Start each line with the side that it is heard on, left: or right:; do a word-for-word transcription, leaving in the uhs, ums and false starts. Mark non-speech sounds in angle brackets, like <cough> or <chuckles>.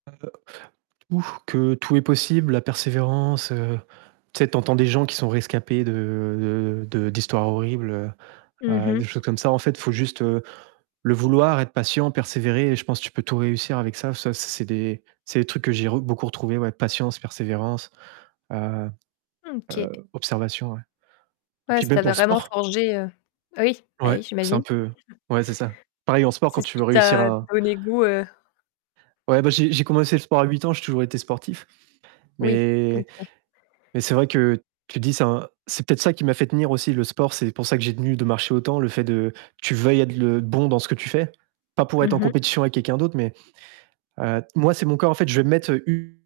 right: Heu, ou que tout est possible, la persévérance, heu, tu sais, tu entends des gens qui sont rescapés de de de d'histoires horribles, heu
left: Mmh
right: heu,
left: mh.
right: des choses comme ça, en fait, il faut juste, heu, le vouloir, être patient, persévérer et je pense tu peux tout réussir avec ça, ça c'est c'est des c'est des trucs que j'ai re beaucoup retrouvé, ouais, patience, persévérance, heu
left: Mmh OK.
right: heu, observation, ouais et
left: Ouais,
right: puis
left: si tu
right: même pour
left: avais
right: le
left: vraiment
right: sport
left: forgé, heu oui, ben,
right: Ouais,
left: oui,
right: c'est un
left: j'imagine.
right: peu
left: <chuckles>
right: ouais, c'est ça, pareil en sport quand
left: C'est ce
right: tu
left: qui
right: veux réussir
left: t'a
right: à
left: donné goût, heu
right: Ouais, bah, j'ai j'ai commencé le sport à huit ans, j'ai toujours été sportif
left: Oui,
right: mais
left: OK.
right: mais c'est vrai que tu te dis: «C'est un c'est peut-être ça qui m'a fait tenir aussi, le sport». C'est pour ça que j'ai tenu de marcher autant, le fait de tu veuilles être le bon dans ce que tu fais, pas pour être
left: Mmh
right: en
left: mh.
right: compétition avec quelqu'un d'autre mais heu, moi, c'est mon corps, en fait, je vais mettre u